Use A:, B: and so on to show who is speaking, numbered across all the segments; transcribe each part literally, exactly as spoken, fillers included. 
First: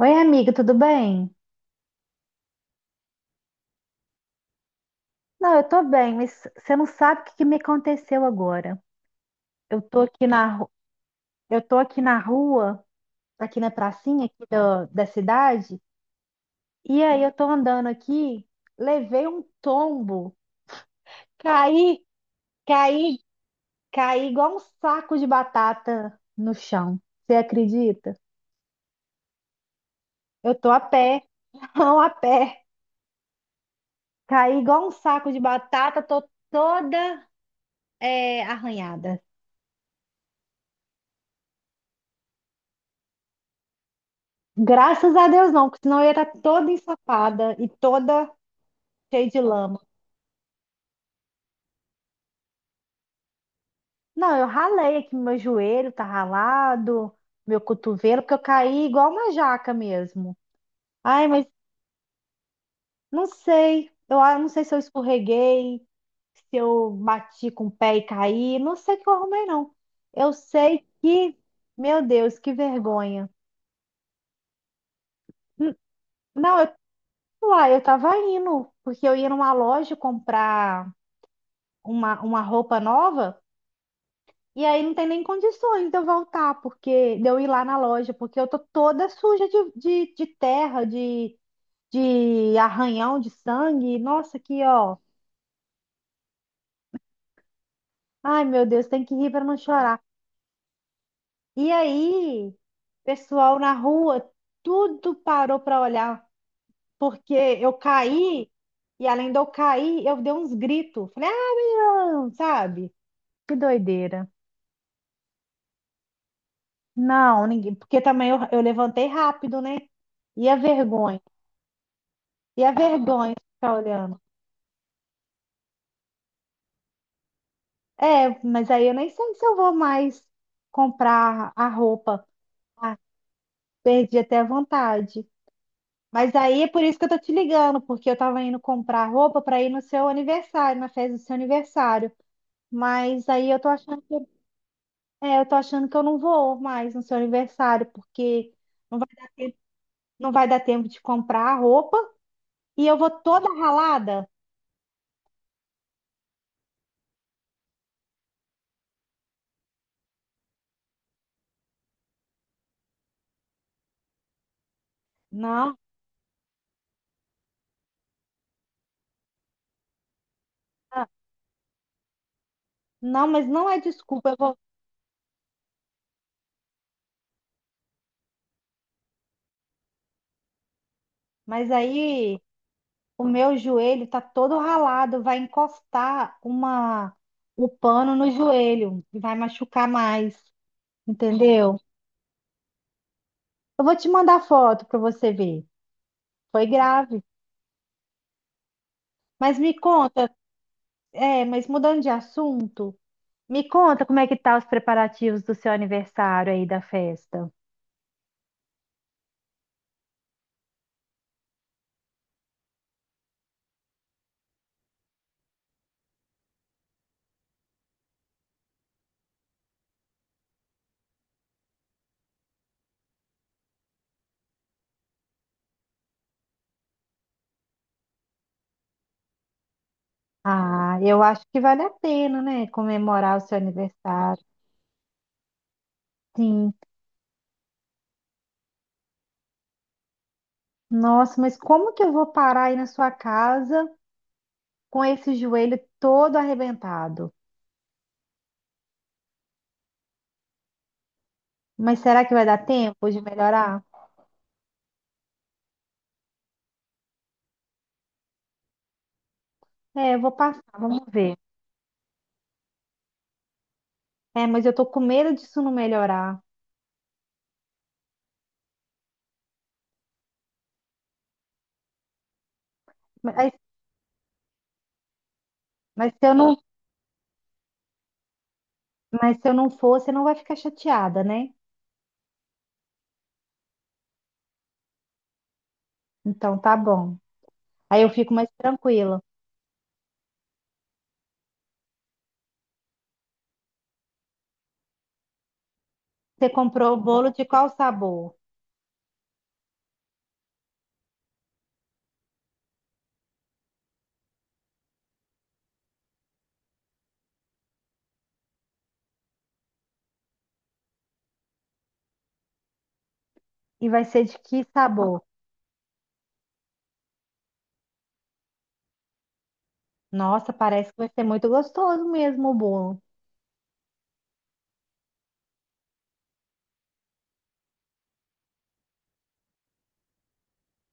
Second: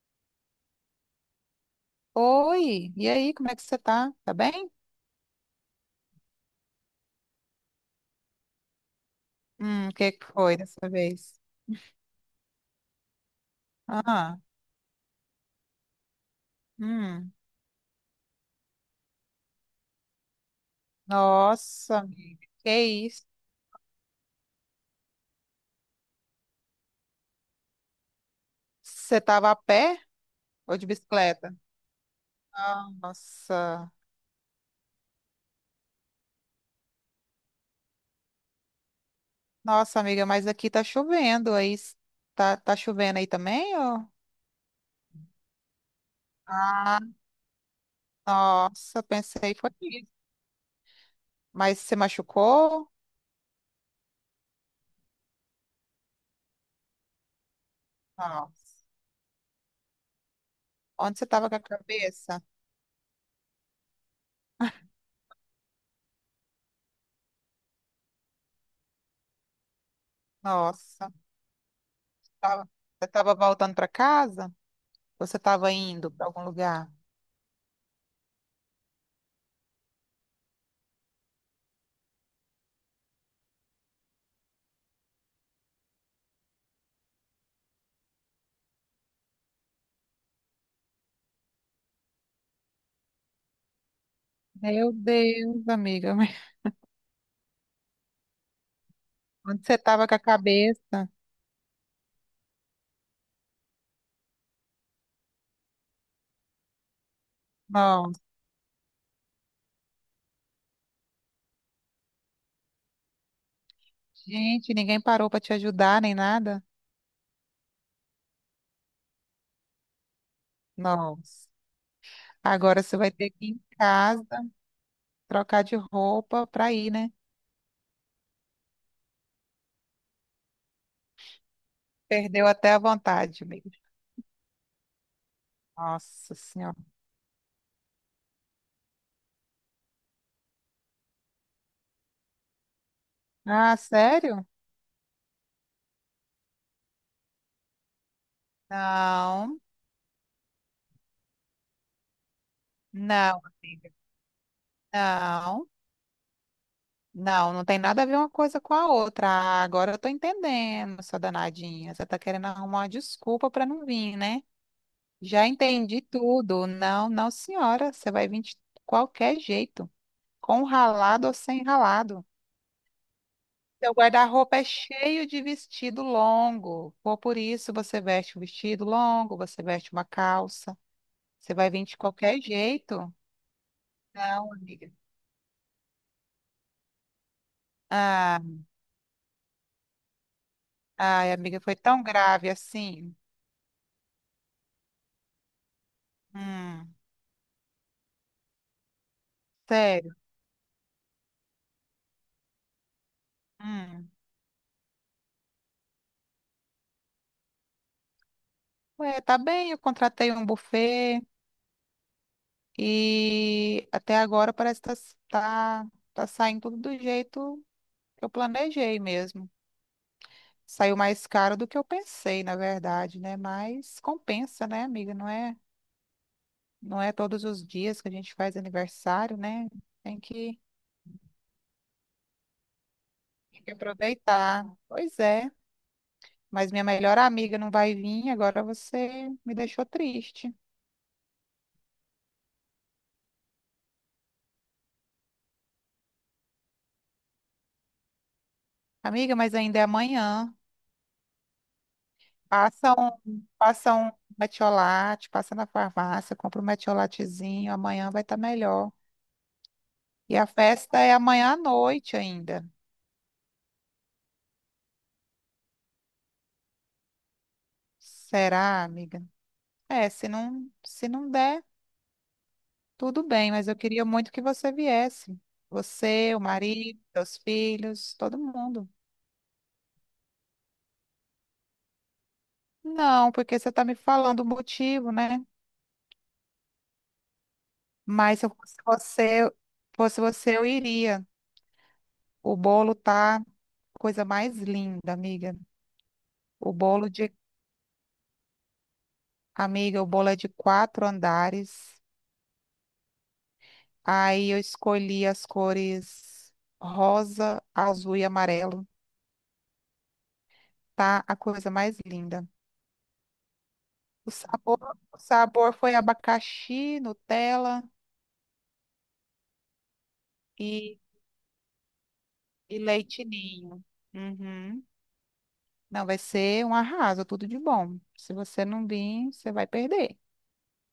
A: Oi, amiga, tudo bem?
B: Oi, e aí, como é que você tá? Tá bem?
A: Não, eu tô bem, mas você não sabe o que que me aconteceu agora. Eu
B: Hum, o
A: tô
B: que
A: aqui
B: que
A: na,
B: foi
A: ru-
B: dessa vez?
A: eu tô aqui na rua, aqui na pracinha
B: Ah,
A: aqui da, da cidade, e aí eu
B: hum,
A: tô andando aqui, levei um tombo,
B: nossa,
A: caí,
B: amiga, que
A: caí,
B: isso?
A: caí igual um saco de batata no chão. Você acredita?
B: Você tava a pé
A: Eu tô
B: ou
A: a
B: de
A: pé,
B: bicicleta?
A: não a pé.
B: Ah, nossa,
A: Caí igual um saco de batata, tô toda eh, arranhada.
B: nossa, amiga, mas aqui tá chovendo aí. Tá, tá chovendo aí também, ou?
A: Graças a Deus não, porque senão eu ia estar toda
B: Ah,
A: ensopada e toda
B: nossa,
A: cheia de
B: pensei que foi
A: lama.
B: isso. Mas você machucou?
A: Não, eu ralei aqui, meu joelho tá ralado, meu cotovelo, porque eu caí
B: Nossa,
A: igual uma jaca mesmo.
B: onde
A: Ai,
B: você
A: mas
B: tava com a cabeça?
A: não sei, eu a- não sei se eu escorreguei, se eu bati com o pé e caí, não sei o que eu arrumei, não. Eu sei
B: Nossa,
A: que, meu Deus, que
B: tava- você
A: vergonha.
B: tava voltando pra casa? Ou você tava
A: N-
B: indo pra algum
A: Não, eu,
B: lugar?
A: uai, eu tava indo, porque eu ia numa loja comprar uma, uma roupa nova. E aí não tem nem condições de eu voltar, porque de eu ir lá na loja, porque eu tô toda suja de, de, de terra, de, de arranhão, de sangue. Nossa, aqui,
B: Meu
A: ó.
B: Deus, amiga, mas
A: Ai, meu Deus, tem que rir para não
B: onde você
A: chorar.
B: estava com a cabeça?
A: E aí, pessoal na rua, tudo parou para olhar, porque eu
B: Nossa,
A: caí, e além de eu cair, eu dei uns gritos. Falei, ah, menino, sabe? Que doideira.
B: gente, ninguém parou para te ajudar nem nada?
A: Não, ninguém, porque também eu, eu levantei rápido, né? E a vergonha?
B: Nossa,
A: E a
B: agora você vai ter
A: vergonha de
B: que ir em
A: ficar olhando.
B: casa, trocar de roupa para ir, né?
A: É, mas aí eu nem sei se eu vou mais comprar a roupa.
B: Perdeu até a
A: Ah,
B: vontade, amiga.
A: perdi até a vontade. Mas
B: Nossa
A: aí é
B: Senhora.
A: por isso que eu tô te ligando, porque eu tava indo comprar roupa para ir no seu aniversário, na festa do seu aniversário. Mas aí eu tô
B: Ah,
A: achando que,
B: sério?
A: é, eu tô achando que eu não vou mais no seu aniversário, porque não vai dar tempo,
B: Não,
A: não vai dar tempo de comprar a roupa e eu vou
B: não,
A: toda
B: amiga.
A: ralada.
B: Não, não, não tem nada a ver uma coisa com a outra. Ah, agora eu tô entendendo, sua danadinha. Você tá querendo arrumar uma desculpa para não vir, né? Já
A: Não,
B: entendi tudo. Não, não, senhora. Você vai vir de qualquer jeito, com
A: ah,
B: ralado ou sem ralado.
A: não, mas não é
B: Seu
A: desculpa, eu
B: guarda-roupa
A: vou.
B: é cheio de vestido longo. Ou por isso você veste um vestido longo, você veste uma calça. Você
A: Mas
B: vai vir de
A: aí
B: qualquer jeito.
A: o meu joelho tá
B: Não,
A: todo
B: amiga.
A: ralado, vai encostar uma o pano no
B: Ah,
A: joelho e vai machucar mais,
B: ai, amiga, foi
A: entendeu?
B: tão grave assim.
A: Eu vou te mandar foto para você ver. Foi
B: Hum,
A: grave. Mas me
B: sério.
A: conta, é, mas mudando de assunto, me conta
B: Hum.
A: como é que tá os preparativos do seu aniversário aí da festa.
B: Ué, tá bem, eu contratei um buffet e até agora parece que tá, tá tá saindo tudo do jeito eu planejei mesmo. Saiu mais caro do que eu pensei, na verdade, né? Mas compensa, né, amiga? Não é, não é todos os dias que a gente faz aniversário, né? Tem que,
A: Ah, eu acho que vale a pena, né, comemorar o seu
B: tem que
A: aniversário.
B: aproveitar. Pois é. Mas
A: Sim.
B: minha melhor amiga não vai vir, agora você me deixou triste.
A: Nossa, mas como que eu vou parar aí na sua casa com esse joelho todo arrebentado?
B: Amiga, mas ainda é amanhã.
A: Mas será que vai dar
B: Passa
A: tempo de
B: um,
A: melhorar?
B: passa um metiolate, passa na farmácia, compra um metiolatezinho, amanhã vai estar melhor.
A: É, eu vou
B: E a
A: passar,
B: festa
A: vamos
B: é
A: ver.
B: amanhã à noite ainda.
A: É, mas eu tô com medo disso não melhorar.
B: Será, amiga? É, se não, se não der, tudo bem,
A: Mas,
B: mas eu queria muito que você viesse.
A: mas se eu
B: Você, o
A: não,
B: marido, seus filhos, todo mundo.
A: mas se eu não for, você não vai ficar chateada, né?
B: Não, porque você está me falando o motivo, né?
A: Então tá bom. Aí eu fico
B: Mas se
A: mais
B: eu fosse
A: tranquila.
B: você, fosse você, eu iria. O bolo tá coisa mais linda, amiga.
A: Você
B: O
A: comprou o
B: bolo
A: bolo
B: de,
A: de qual sabor?
B: amiga, o bolo é de quatro andares. Aí eu escolhi as cores rosa, azul e amarelo. Tá a coisa mais linda.
A: E vai ser
B: O
A: de que
B: sabor, o
A: sabor?
B: sabor foi abacaxi, Nutella
A: Nossa, parece que
B: e,
A: vai ser muito gostoso mesmo o
B: e
A: bolo.
B: leite ninho. Uhum. Não, vai ser um arraso, tudo de bom. Se você não vir, você vai perder.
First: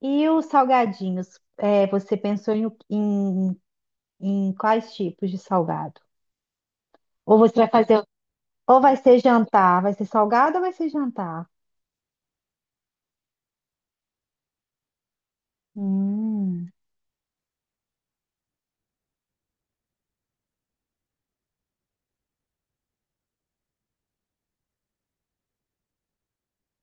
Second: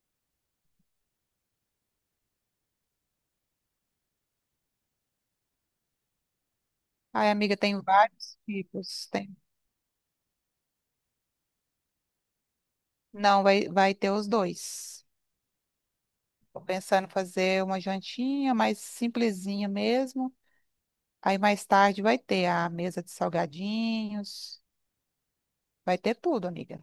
A: E os salgadinhos? É, você pensou em, o- em, em quais tipos de salgado?
B: Ai,
A: Ou
B: amiga,
A: você vai
B: tem
A: fazer,
B: vários
A: ou vai
B: tipos.
A: ser
B: Tem...
A: jantar? Vai ser salgado ou vai ser jantar?
B: Não, vai, vai ter os dois. Tô
A: Hum,
B: pensando em fazer uma jantinha mais simplesinha mesmo. Aí mais tarde vai ter a mesa de salgadinhos. Vai ter tudo, amiga.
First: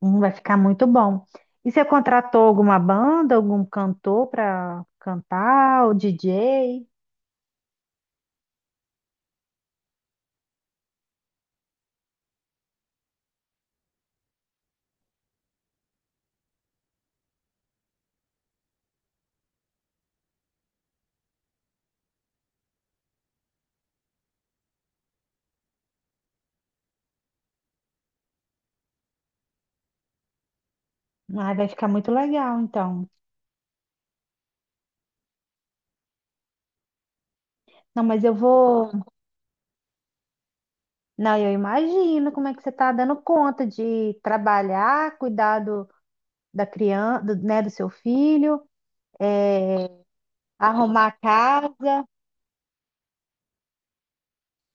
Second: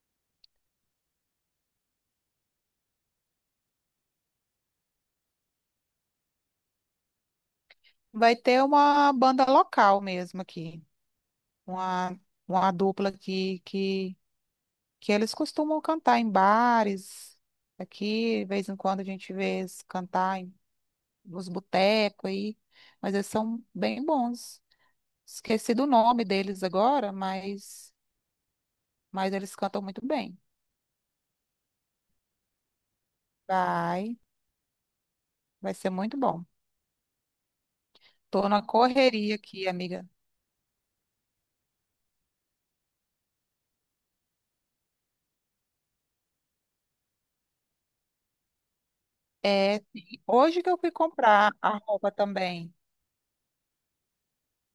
A: hum, vai ficar muito bom. E você contratou alguma banda, algum cantor para cantar, o D J?
B: Vai ter uma banda local mesmo aqui. uma, uma dupla que, que, que eles costumam cantar em bares. Aqui, de vez em quando, a gente vê eles cantar em, nos botecos aí, mas eles são bem bons. Esqueci do nome deles agora, mas, mas eles cantam muito bem.
A: Ah, vai ficar muito legal, então.
B: Vai, vai ser muito bom.
A: Não, mas eu
B: Tô na
A: vou.
B: correria aqui, amiga.
A: Não, eu imagino como é que você está dando conta de trabalhar, cuidar do, da criança, do, né, do seu filho,
B: É,
A: é,
B: sim. Hoje que eu fui
A: arrumar a
B: comprar a
A: casa.
B: roupa também.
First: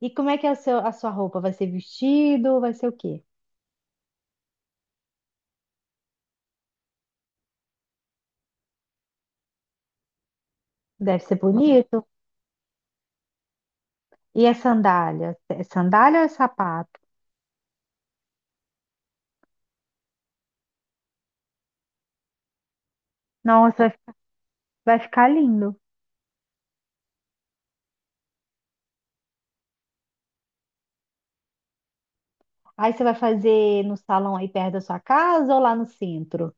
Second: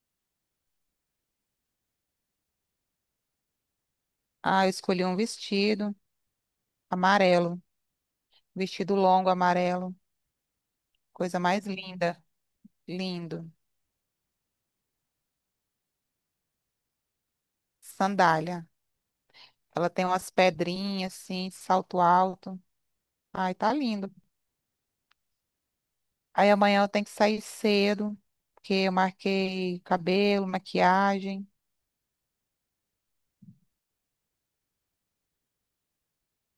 A: E como é que é o seu, a sua roupa? Vai ser vestido? Vai ser o quê?
B: Ah, eu escolhi um vestido amarelo, vestido longo amarelo,
A: Deve ser
B: coisa mais
A: bonito.
B: linda. Lindo.
A: E a sandália? É sandália ou é sapato?
B: Sandália. Ela tem umas pedrinhas assim, salto alto. Ai, tá
A: Nossa,
B: lindo.
A: vai ficar lindo.
B: Aí amanhã eu tenho que sair cedo, porque eu marquei cabelo, maquiagem.
A: Aí você vai fazer no salão aí perto da sua casa ou lá no centro?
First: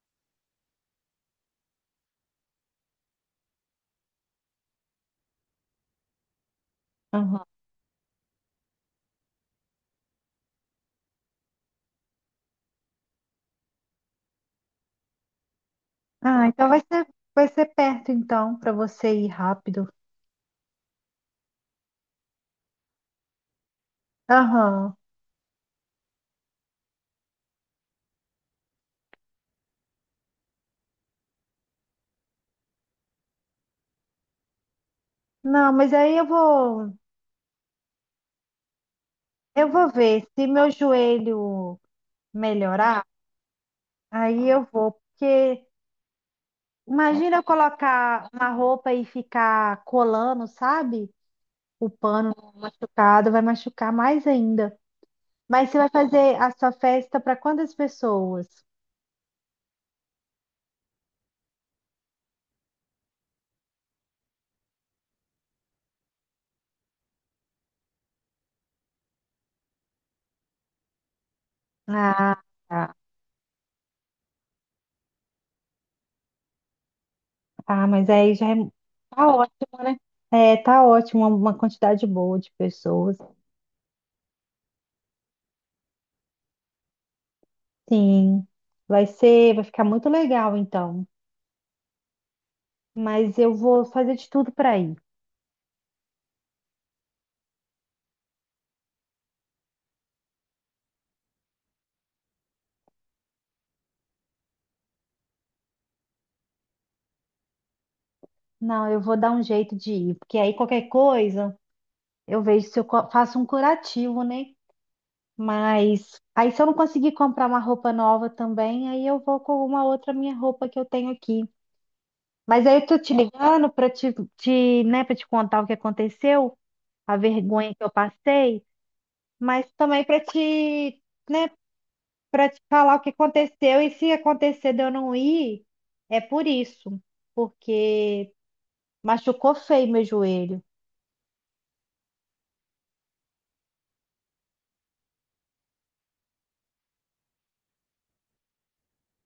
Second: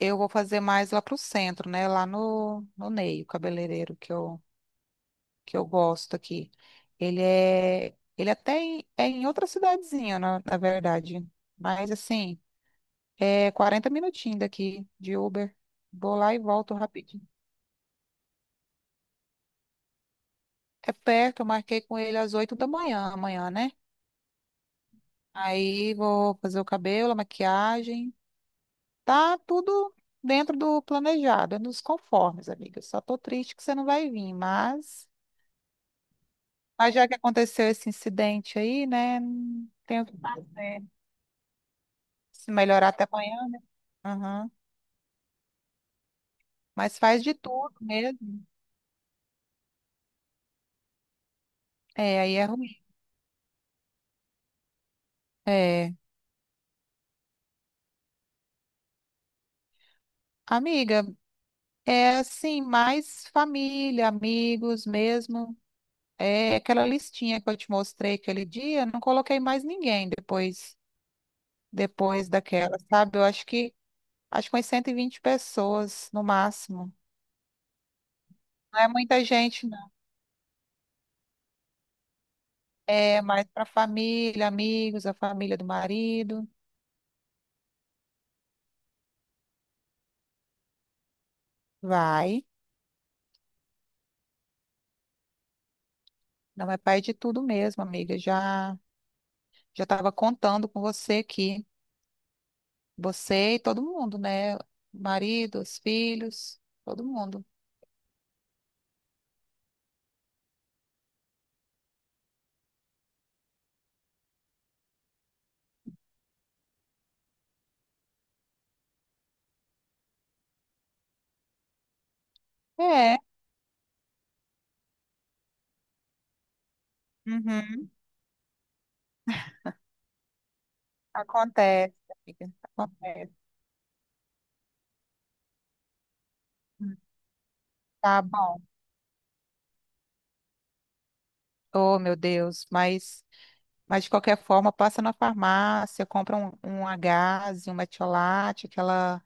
B: Eu vou fazer mais lá pro centro, né? Lá no, no Ney, o cabeleireiro que eu, que eu gosto aqui. Ele
A: Aham.
B: é, ele até em- é em outra cidadezinha, na, na verdade. Mas assim, é quarenta minutinhos daqui de Uber. Vou lá e
A: Ah, então
B: volto
A: vai ser,
B: rapidinho.
A: vai ser perto então para você ir rápido.
B: É perto, eu marquei com ele às oito da manhã, amanhã, né?
A: Aham.
B: Aí vou fazer o cabelo, a maquiagem. Tá tudo dentro do planejado, é nos conformes, amiga. Só tô triste que você não vai vir, mas,
A: Não, mas aí eu vou,
B: mas já que aconteceu esse incidente aí, né?
A: eu
B: Não
A: vou
B: tem o que
A: ver se meu
B: fazer.
A: joelho
B: Se melhorar
A: melhorar,
B: até amanhã, né?
A: aí
B: Aham.
A: eu vou, porque
B: Mas faz de
A: imagina eu
B: tudo
A: colocar
B: mesmo.
A: uma roupa e ficar colando, sabe? O
B: É,
A: pano
B: aí é ruim.
A: machucado vai machucar mais ainda. Mas você vai
B: É.
A: fazer a sua festa para quantas pessoas?
B: Amiga, é assim, mais família, amigos mesmo. É aquela listinha que eu te mostrei aquele dia, não coloquei mais ninguém depois depois
A: Ah,
B: daquela,
A: tá.
B: sabe? Eu acho que acho que umas cento e vinte pessoas no máximo.
A: Ah, mas aí já é,
B: Não é muita
A: tá
B: gente,
A: ótimo,
B: não.
A: né? É, tá ótimo, uma uma quantidade boa de pessoas.
B: É mais para família, amigos, a família do marido.
A: Sim, vai ser, vai ficar muito legal então.
B: Vai.
A: Mas eu vou fazer de tudo para ir.
B: Não é pai de tudo mesmo, amiga. Já já estava contando com você aqui. Você e todo mundo, né? Marido, os filhos, todo mundo.
A: Não, eu vou dar um jeito de ir, porque aí qualquer coisa eu vejo se eu co- faço um curativo, né? Mas aí se eu não conseguir comprar uma roupa nova também, aí eu vou com uma outra minha roupa que eu tenho aqui. Mas aí eu tô te
B: É.
A: ligando para te, te, né, para te contar o que aconteceu, a vergonha que eu
B: Uhum.
A: passei. Mas também para te, né,
B: Acontece,
A: para
B: amiga.
A: te falar o que
B: Acontece.
A: aconteceu e se acontecer de eu não ir, é por isso,
B: Tá
A: porque
B: bom.
A: machucou feio meu joelho.
B: Oh, meu Deus, mas, mas de qualquer forma, passa na farmácia, compra um, um Agase, um metiolate, aquela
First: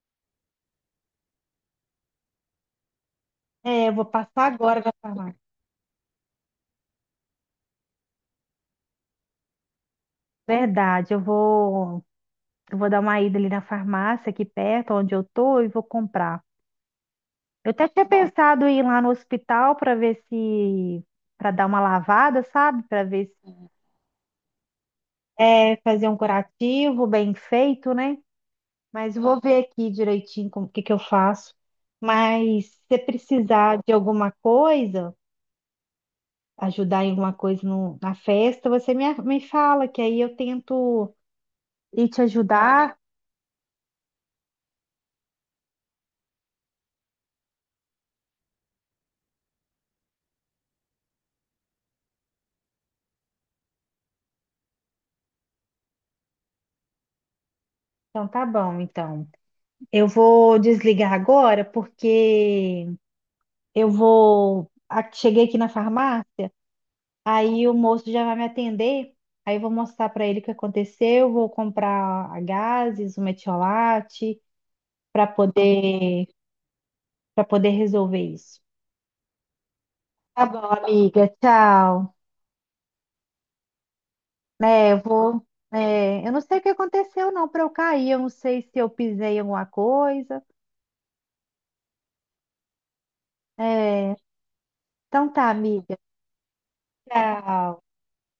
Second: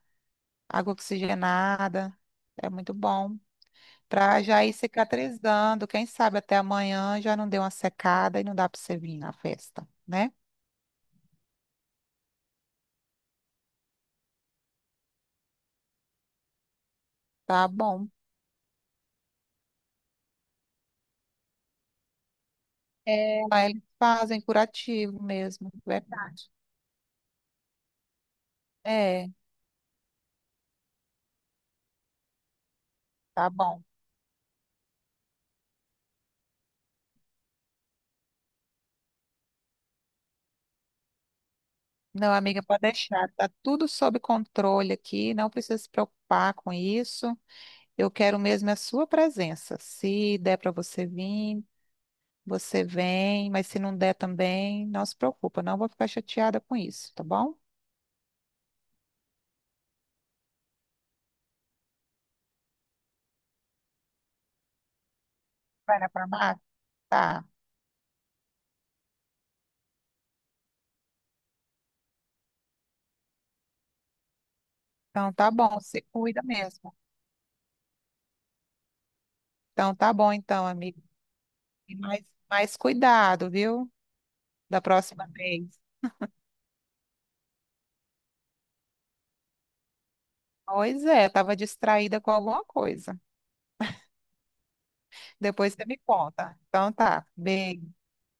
B: água oxigenada. É muito bom.
A: É, eu vou
B: Pra
A: passar
B: já ir
A: agora na farmácia.
B: cicatrizando. Quem sabe até amanhã já não deu uma secada e não dá pra você vir na festa, né?
A: Verdade, eu vou, eu vou dar uma ida ali na farmácia aqui perto, onde eu tô, e vou comprar.
B: Tá
A: Eu até tinha
B: bom.
A: pensado em ir lá no hospital para ver se, para dar uma lavada, sabe? Para ver
B: É,
A: se
B: lá eles fazem curativo mesmo,
A: é fazer um
B: verdade.
A: curativo bem feito, né? Mas eu
B: É,
A: vou ver aqui direitinho como o que que eu faço. Mas se você
B: tá
A: precisar
B: bom.
A: de alguma coisa, ajudar em alguma coisa no- na festa, você me, me fala, que aí eu tento ir te
B: Não, amiga, pode
A: ajudar.
B: deixar. Tá tudo sob controle aqui, não precisa se preocupar com isso. Eu quero mesmo é a sua presença. Se der para você vir, você vem, mas se não der também, não se preocupa, não vou ficar chateada com isso, tá bom?
A: Então tá bom, então. Eu vou desligar agora, porque eu vou. a- cheguei aqui na
B: Vai lá pra
A: farmácia,
B: mata? Tá.
A: aí o moço já vai me atender. Aí eu vou mostrar para ele o que aconteceu, vou comprar a gases, o metiolate, para
B: Então tá bom, você
A: poder
B: cuida mesmo.
A: para poder resolver isso.
B: Então tá bom
A: Tá bom,
B: então, amigo.
A: amiga.
B: E
A: Tchau.
B: mais, mais cuidado, viu? Da
A: Né, eu
B: próxima
A: vou.
B: vez.
A: É, eu não sei o que aconteceu, não, para eu cair. Eu não sei se eu pisei em alguma coisa.
B: Pois é, eu tava distraída com alguma coisa.
A: É, então tá,
B: Depois você
A: amiga.
B: me conta. Então tá,
A: Tchau.
B: beijo,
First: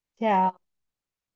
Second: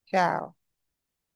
B: tchau.
A: Tchau.